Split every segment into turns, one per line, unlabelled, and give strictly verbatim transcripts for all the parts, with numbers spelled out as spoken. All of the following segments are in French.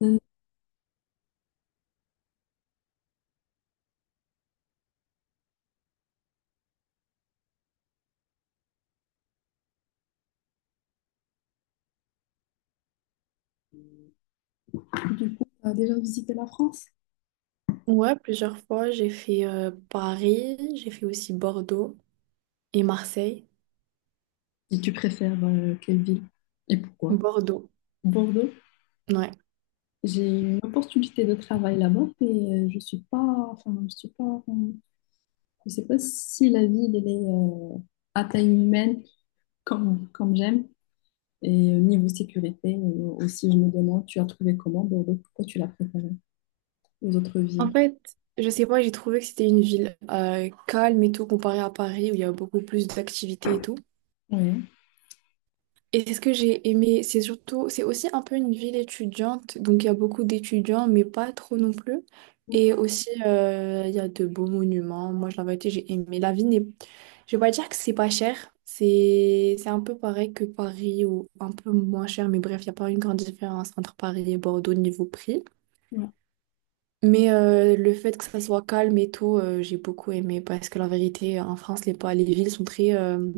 Tu as déjà visité la France?
Ouais, plusieurs fois, j'ai fait euh, Paris, j'ai fait aussi Bordeaux et Marseille.
Et tu préfères euh, quelle ville et pourquoi?
Bordeaux,
Bordeaux.
ouais.
J'ai une opportunité de travail là-bas, mais euh, je suis pas, enfin, je suis pas, euh, je sais pas si la ville elle est euh, à taille humaine comme, comme j'aime. Et au niveau sécurité euh, aussi, je me demande, tu as trouvé comment Bordeaux? Pourquoi tu l'as préféré aux autres
En
villes?
fait, je sais pas, j'ai trouvé que c'était une ville euh, calme et tout comparé à Paris où il y a beaucoup plus d'activités et tout.
Oui.
Et c'est ce que j'ai aimé, c'est surtout, c'est aussi un peu une ville étudiante, donc il y a beaucoup d'étudiants, mais pas trop non plus. Et aussi, euh, il y a de beaux monuments. Moi, je la vérité, j'ai aimé. La ville n'est, je vais pas dire que c'est pas cher, c'est c'est un peu pareil que Paris ou un peu moins cher, mais bref, il n'y a pas une grande différence entre Paris et Bordeaux niveau prix. Mais euh, le fait que ça soit calme et tout, euh, j'ai beaucoup aimé parce que la vérité, en France, les, pa- les villes sont très euh,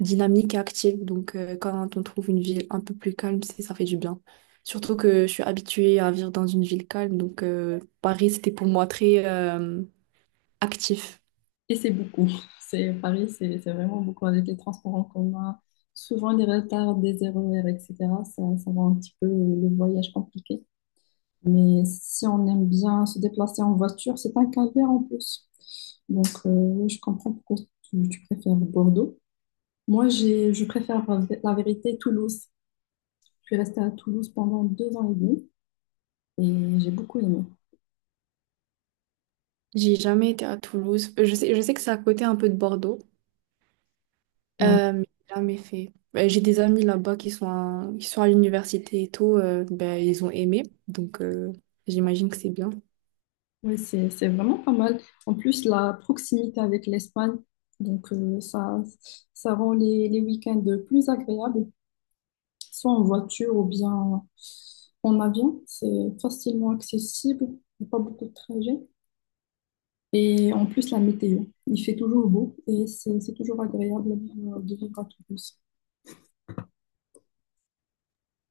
dynamiques et actives. Donc, euh, quand on trouve une ville un peu plus calme, c'est- ça fait du bien. Surtout que je suis habituée à vivre dans une ville calme. Donc, euh, Paris, c'était pour moi très euh, actif.
Et c'est beaucoup. C'est, Paris, c'est c'est vraiment beaucoup avec les transports en commun. Souvent, des retards des R E R, et cetera, ça, ça rend un petit peu le voyage compliqué. Mais si on aime bien se déplacer en voiture, c'est un calvaire en plus. Donc, euh, oui, je comprends pourquoi tu, tu préfères Bordeaux. Moi, j'ai, je préfère la vérité Toulouse. Je suis restée à Toulouse pendant deux ans et demi et j'ai beaucoup aimé.
J'ai jamais été à Toulouse. Euh, Je sais, je sais que c'est à côté un peu de Bordeaux,
Bah,
euh, mais j'ai jamais fait. Euh, J'ai des amis là-bas qui sont à, qui sont à l'université et tout. Euh, ben, ils ont aimé. Donc, euh, j'imagine que c'est bien.
oui, c'est, c'est vraiment pas mal. En plus, la proximité avec l'Espagne, donc euh, ça, ça rend les, les week-ends plus agréables, soit en voiture ou bien en avion. C'est facilement accessible, il n'y a pas beaucoup de trajets. Et en plus, la météo, il fait toujours beau et c'est c'est toujours agréable euh, de vivre à Toulouse.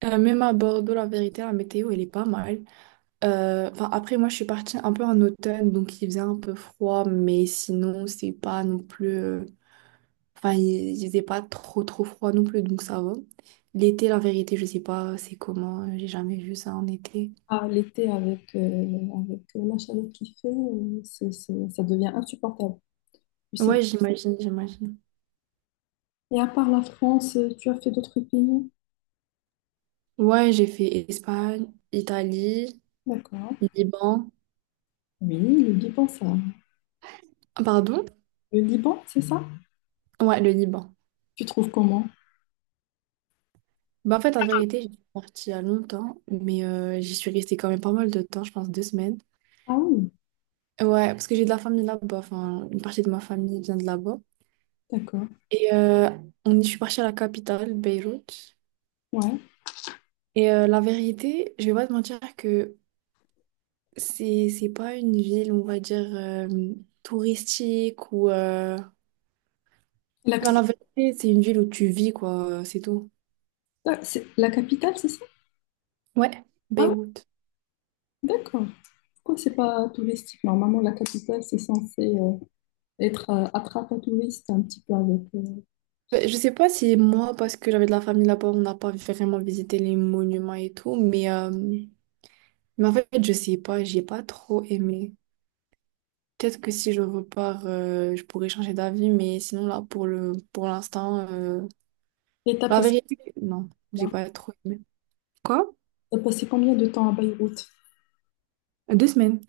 Euh, même à Bordeaux, la vérité, la météo, elle est pas mal. Euh, Enfin, après, moi, je suis partie un peu en automne, donc il faisait un peu froid, mais sinon, c'est pas non plus... euh, Enfin, il il faisait pas trop, trop froid non plus, donc ça va. L'été, la vérité, je sais pas c'est comment, euh, j'ai jamais vu ça en été.
À l'été, avec, euh, avec la chaleur qu'il fait, euh, c'est, c'est- ça devient insupportable. Tu sais.
Ouais, j'imagine, j'imagine.
Et à part la France, euh, tu as fait d'autres pays?
Ouais, j'ai fait Espagne, Italie,
D'accord.
Liban.
Oui, le Liban, ça.
Ah, pardon?
Le Liban, c'est ça?
Ouais, le Liban.
Tu trouves comment?
Bah, en fait, en vérité, j'étais partie il y a longtemps, mais euh, j'y suis restée quand même pas mal de temps, je pense deux semaines.
Ah oui,
Ouais, parce que j'ai de la famille là-bas, enfin, une partie de ma famille vient de là-bas.
d'accord.
Et euh, on y- je suis partie à la capitale, Beyrouth.
Ouais.
Et euh, la vérité, je vais pas te mentir que c'est, c'est pas une ville, on va dire, euh, touristique ou... euh,
La
Enfin,
capitale,
la vérité, c'est une ville où tu vis, quoi, c'est tout.
c'est la capitale, c'est ça?
Ouais,
Ah oui,
Beyrouth.
d'accord. Pourquoi c'est pas touristique? Normalement, la capitale, c'est censé euh, être euh, attrape à touristes un petit peu avec. euh,
Euh, Je sais pas si moi, parce que j'avais de la famille là-bas, on n'a pas vraiment visité les monuments et tout, mais, euh, mais en fait, je sais pas, j'ai pas trop aimé. Peut-être que si je repars, euh, je pourrais changer d'avis, mais sinon là, pour le, pour l'instant, euh,
Et t'as
la
passé
vérité, non, j'ai
quoi?
pas trop aimé. Quoi?
T'as passé combien de temps à Beyrouth?
Deux semaines.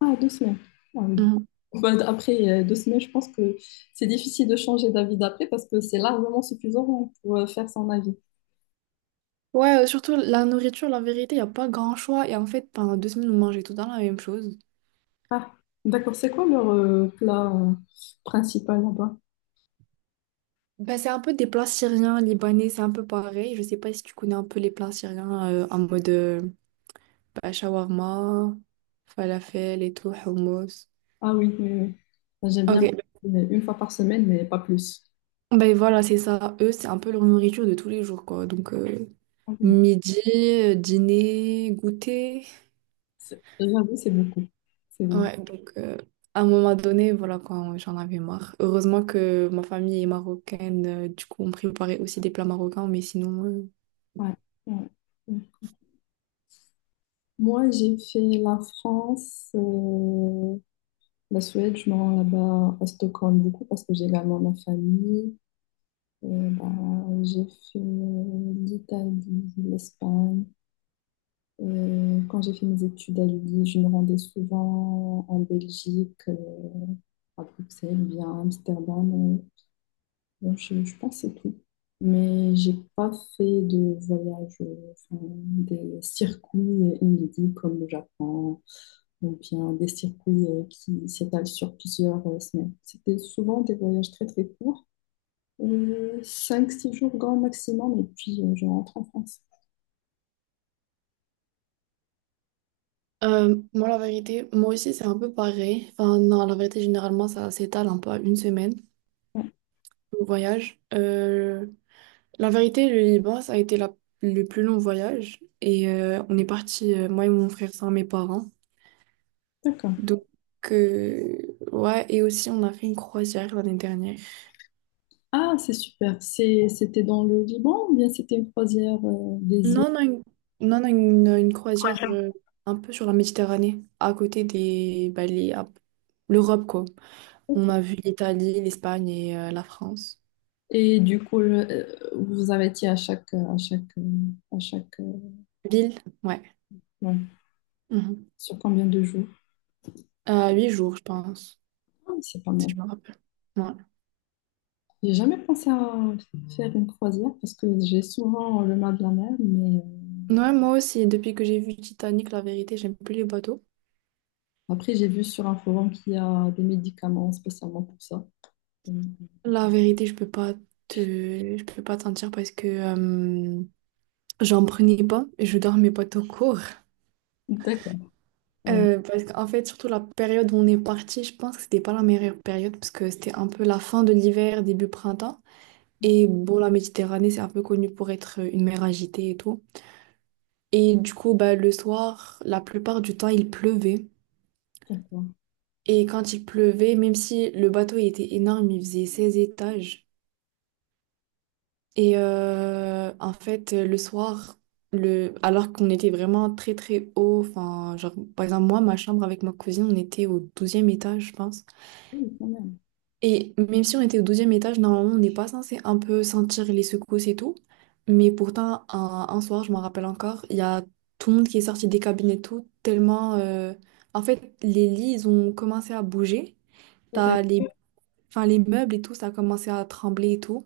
Ah, deux semaines. Ah oui.
Mhm.
Bah, d- après euh, deux semaines, je pense que c'est difficile de changer d'avis d'après parce que c'est largement suffisant pour euh, faire son avis.
Ouais, euh, surtout la nourriture, la vérité, il n'y a pas grand choix. Et en fait, pendant deux semaines, on mangeait tout le temps la même chose.
Ah, d'accord. C'est quoi leur euh, plat euh, principal là-bas?
Ben, c'est un peu des plats syriens, libanais, c'est un peu pareil. Je sais pas si tu connais un peu les plats syriens euh, en mode euh, ben, shawarma, falafel et tout, hummus.
Ah oui, oui, oui. Ah, j'aime
Ok,
bien mais une fois par semaine, mais pas plus.
ben voilà, c'est ça. Eux, c'est un peu leur nourriture de tous les jours, quoi. Donc. euh,
Ah oui.
midi, euh, dîner, goûter.
C'est- j'avoue, c'est beaucoup. C'est beaucoup.
Ouais, donc euh, à un moment donné, voilà quoi, j'en avais marre. Heureusement que ma famille est marocaine, euh, du coup on préparait aussi des plats marocains, mais sinon... euh,
Ouais, ouais. Ouais. Moi, j'ai fait la France, euh, la Suède. Je me rends là-bas à Stockholm beaucoup parce que j'ai également ma famille. Euh, bah, j'ai fait euh, l'Italie, l'Espagne. Euh, quand j'ai fait mes études à l'U I, je me rendais souvent en Belgique, euh, à Bruxelles, ou bien à Amsterdam. euh, bon, je, je pense que c'est tout. Mais j'ai pas fait de voyage, euh, enfin, des circuits inédits comme le Japon, ou bien des circuits euh, qui s'étalent sur plusieurs euh, semaines. C'était souvent des voyages très très courts, euh, cinq six jours grand maximum, et puis euh, je rentre en France.
euh, Moi la vérité, moi aussi c'est un peu pareil. Enfin non, la vérité généralement ça s'étale un peu à une semaine,
Ouais,
le voyage. Euh, la vérité, le Liban, ça a été la- le plus long voyage. Et euh, on est parti, euh, moi et mon frère sans mes parents.
d'accord.
Donc, euh, ouais, et aussi on a fait une croisière l'année dernière.
Ah, c'est super. C'est, c'était dans le Liban ou bien c'était une croisière euh, des îles?
Non, non, une, non, non, une, une croisière euh, un peu sur la Méditerranée, à côté des, bah, les- à- l'Europe, quoi. On
D'accord.
a vu l'Italie, l'Espagne et euh, la France.
Et du coup, le- euh, vous arrêtiez à chaque, euh, à chaque, euh, à chaque, euh,
Lille, ouais.
ouais,
Mhm.
sur combien de jours?
Euh, huit jours, je pense,
Ah, c'est pas
si
mal.
je me rappelle. Ouais.
J'ai jamais pensé à faire une croisière parce que j'ai souvent le mal de la mer, mais euh,
Ouais, moi aussi, depuis que j'ai vu Titanic, la vérité, j'aime plus les bateaux.
après j'ai vu sur un forum qu'il y a des médicaments spécialement pour ça. Donc,
La vérité, je peux pas te, je peux pas te mentir parce que euh, j'en prenais pas et je dormais pas tout court.
d'accord, ouais,
Euh, parce qu'en fait, surtout la période où on est parti, je pense que c'était pas la meilleure période parce que c'était un peu la fin de l'hiver, début printemps. Et bon, la Méditerranée, c'est un peu connu pour être une mer agitée et tout. Et du coup, bah, le soir, la plupart du temps, il pleuvait.
d'accord.
Et quand il pleuvait, même si le bateau il était énorme, il faisait seize étages. Et euh, en fait, le soir, le... alors qu'on était vraiment très très haut, enfin, genre, par exemple, moi, ma chambre avec ma cousine, on était au douzième étage, je pense.
Oui, quand même.
Et même si on était au douzième étage, normalement, on n'est pas censé un peu sentir les secousses et tout. Mais pourtant, un, un soir, je m'en rappelle encore, il y a tout le monde qui est sorti des cabines et tout, tellement... euh, En fait, les lits, ils ont commencé à bouger.
Et t'as,
T'as les... Enfin, les meubles et tout, ça a commencé à trembler et tout.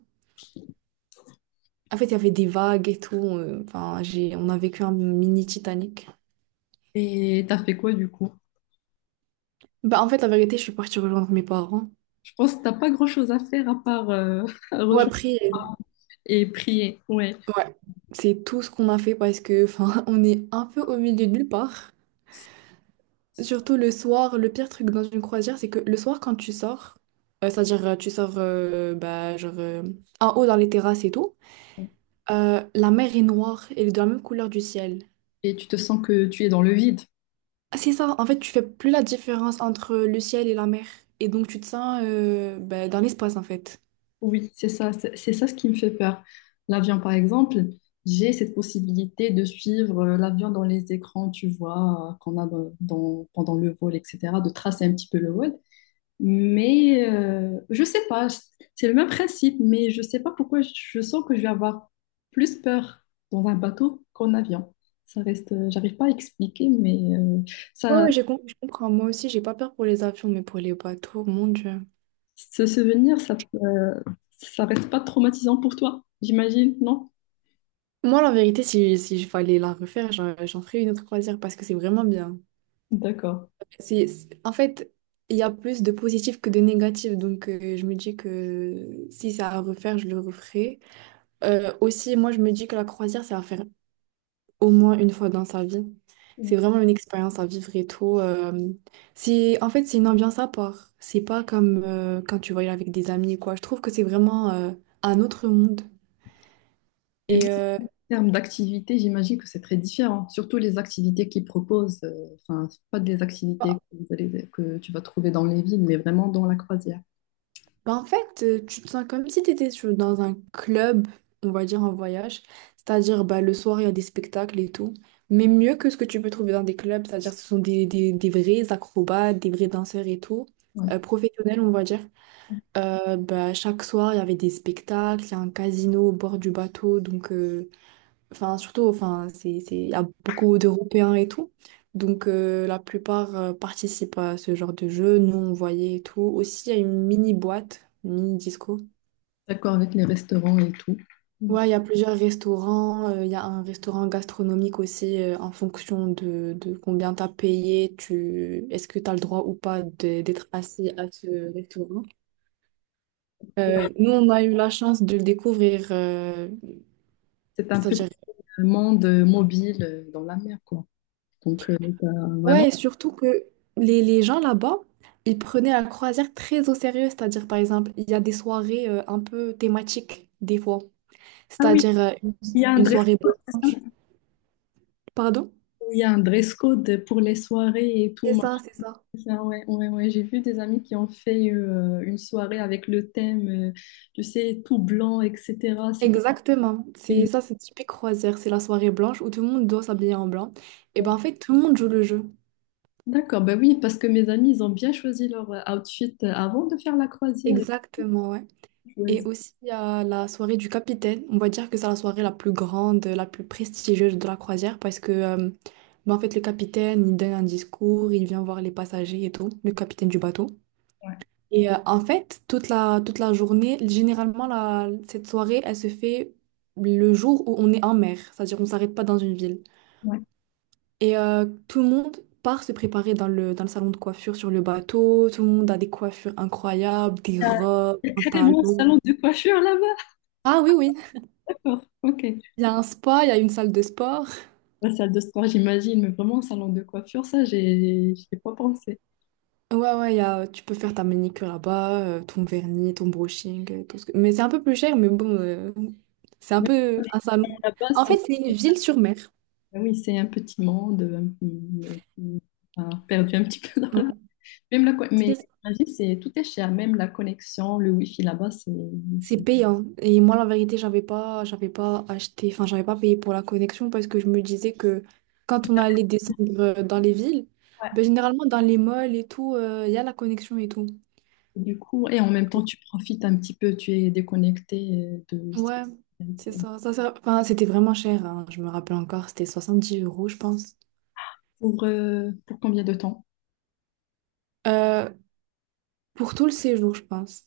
En fait, il y avait des vagues et tout. euh, Enfin, j'ai... On a vécu un mini Titanic.
et t'as fait quoi du coup?
Bah, en fait, la vérité, je suis partie rejoindre mes parents.
Je pense que t'as pas grand-chose à faire à part euh,
Ouais,
rejoindre
après, euh,
et prier, ouais.
ouais, c'est tout ce qu'on a fait parce que, enfin, on est un peu au milieu de nulle part. Surtout le soir, le pire truc dans une croisière, c'est que le soir, quand tu sors, euh, c'est-à-dire euh, tu sors euh, bah, genre, euh, en haut dans les terrasses et tout, euh, la mer est noire, elle est de la même couleur du ciel.
Et tu te sens que tu es dans le vide.
Ah, c'est ça, en fait, tu fais plus la différence entre le ciel et la mer. Et donc, tu te sens euh, bah, dans l'espace, en fait.
Oui, c'est ça, c'est c'est ça ce qui me fait peur. L'avion, par exemple, j'ai cette possibilité de suivre euh, l'avion dans les écrans, tu vois, euh, qu'on a dans, dans- pendant le vol, et cetera, de tracer un petit peu le vol. Mais euh, je sais pas, c'est le même principe, mais je sais pas pourquoi je je sens que je vais avoir plus peur dans un bateau qu'en avion. Ça reste, euh, j'arrive pas à expliquer, mais euh,
Ouais,
ça,
ouais, j'ai com- je comprends. Moi aussi, j'ai pas peur pour les avions, mais pour les bateaux, mon Dieu.
ce souvenir, ça, euh, ça reste pas traumatisant pour toi, j'imagine, non?
Moi, la vérité, si, si je fallait la refaire, j'en j'en ferais une autre croisière parce que c'est vraiment bien.
D'accord.
C'est, c'est- en fait, il y a plus de positif que de négatif. Donc, euh, je me dis que si c'est à refaire, je le referai. Euh, aussi, moi, je me dis que la croisière, c'est à faire au moins une fois dans sa vie. C'est vraiment une expérience à vivre et tout. Euh, c'est, en fait, c'est une ambiance à part. C'est pas comme euh, quand tu voyages avec des amis, quoi. Je trouve que c'est vraiment euh, un autre monde.
Et
Et
même
euh,
en termes d'activité, j'imagine que c'est très différent. Surtout les activités qu'ils proposent, euh, enfin, c'est pas des activités que, vous allez- que tu vas trouver dans les villes, mais vraiment dans la croisière.
Bah, en fait, euh, tu te sens comme si tu étais dans un club, on va dire en voyage. C'est-à-dire, bah, le soir, il y a des spectacles et tout. Mais mieux que ce que tu peux trouver dans des clubs, c'est-à-dire ce sont des, des, des vrais acrobates, des vrais danseurs et tout,
Ouais.
euh, professionnels, on va dire. Euh, bah, chaque soir, il y avait des spectacles, il y a un casino au bord du bateau, donc euh, enfin, surtout, enfin, c'est, c'est, il y a beaucoup d'Européens et tout. Donc, euh, la plupart euh, participent à ce genre de jeu. Nous, on voyait et tout. Aussi, il y a une mini boîte, une mini disco.
D'accord avec les restaurants et tout. Donc,
Ouais, il y a plusieurs restaurants. euh, Il y a un restaurant gastronomique aussi euh, en fonction de, de combien tu as payé. Tu, est-ce que tu as le droit ou pas de- d'être assis à ce restaurant? Euh, nous, on a eu la chance de le découvrir, euh,
c'est un petit
c'est-à-dire.
monde mobile euh, dans la mer, quoi. Donc, euh, t'as vraiment.
Ouais, et surtout que les, les gens là-bas, ils prenaient la croisière très au sérieux. C'est-à-dire, par exemple, il y a des soirées euh, un peu thématiques, des fois.
Ah oui,
C'est-à-dire euh, une,
il y a un
une
dress
soirée
code, c'est ça?
blanche. Pardon?
Il y a un dress code pour les soirées et
C'est
tout.
ça, c'est ça.
C'est ça, ouais, ouais, ouais. J'ai vu des amis qui ont fait euh, une soirée avec le thème, euh, tu sais, tout blanc, et cetera. C'était.
Exactement. C'est ça, c'est typique croisière. C'est la soirée blanche où tout le monde doit s'habiller en blanc. Et ben en fait, tout le monde joue le jeu.
D'accord, bah oui, parce que mes amis, ils ont bien choisi leur euh, outfit euh, avant de faire la croisière. Et
Exactement, ouais.
tout, ouais.
Et aussi, il y a la soirée du capitaine. On va dire que c'est la soirée la plus grande, la plus prestigieuse de la croisière parce que, euh, bah, en fait, le capitaine, il donne un discours, il vient voir les passagers et tout, le capitaine du bateau. Et euh, en fait, toute la, toute la journée, généralement, la, cette soirée, elle se fait le jour où on est en mer, c'est-à-dire on ne s'arrête pas dans une ville.
Ouais.
Et euh, tout le monde part se préparer dans le, dans le salon de coiffure sur le bateau. Tout le monde a des coiffures incroyables, des robes,
Il y a
un
carrément un
talon.
salon de coiffure là-bas.
Ah oui, oui.
D'accord, ok.
Il y a un spa, il y a une salle de sport.
La salle de sport, j'imagine, mais vraiment un salon de coiffure, ça, j'ai, j'y ai pas pensé.
Ouais, ouais, il y a, tu peux faire ta manicure là-bas, euh, ton vernis, ton brushing, euh, tout ce que... Mais c'est un peu plus cher, mais bon, euh, c'est un
Mais
peu un salon.
là-bas,
En fait,
c'est,
c'est une ville sur mer.
bah oui, c'est un petit monde, euh, qui qui a perdu un petit peu.
Ouais,
Même la, co- mais
c'est
la vie, c'est, tout est cher, même la connexion, le wifi là-bas, c'est,
C'est
c'est-
payant. Et moi, la vérité, j'avais pas, j'avais pas acheté, enfin, j'avais pas payé pour la connexion parce que je me disais que quand on allait descendre euh, dans les villes,
ouais.
ben, généralement, dans les malls et tout, euh, il y a la connexion et tout.
Et du coup, et en même temps, tu profites un petit peu, tu es déconnecté euh, de...
Ouais, c'est ça. ça, ça- Enfin, c'était vraiment cher, hein, je me rappelle encore, c'était soixante-dix euros, je pense.
Pour, euh, pour combien de temps?
Euh, pour tout le séjour, je pense.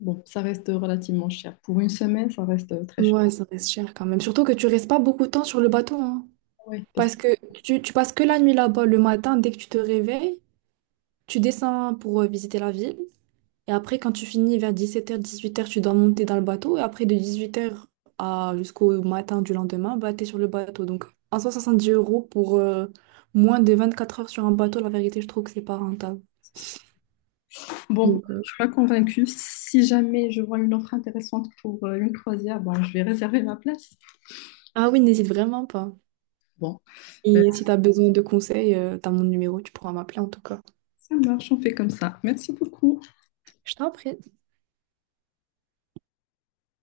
Bon, ça reste relativement cher. Pour une semaine, ça reste euh, très cher.
Ouais, ça reste cher quand même. Surtout que tu restes pas beaucoup de temps sur le bateau, hein.
Ah ouais, parce
Parce
que
que tu, tu passes que la nuit là-bas. Le matin, dès que tu te réveilles, tu descends pour euh, visiter la ville. Et après, quand tu finis vers dix-sept heures, dix-huit heures, tu dois monter dans le bateau. Et après, de dix-huit heures à jusqu'au matin du lendemain, bah, t'es sur le bateau. Donc, en soi, dix euros pour euh, moins de vingt-quatre heures sur un bateau, la vérité, je trouve que c'est pas rentable.
c'est- Bon,
Donc, euh,
je suis pas convaincue. Si jamais je vois une offre intéressante pour euh, une croisière, bon, je vais réserver ma place.
ah oui, n'hésite vraiment pas.
Bon, euh,
Et si tu as besoin de conseils, tu as mon numéro, tu pourras m'appeler en tout cas.
ça marche, on fait comme ça. Merci beaucoup.
Je t'en prie.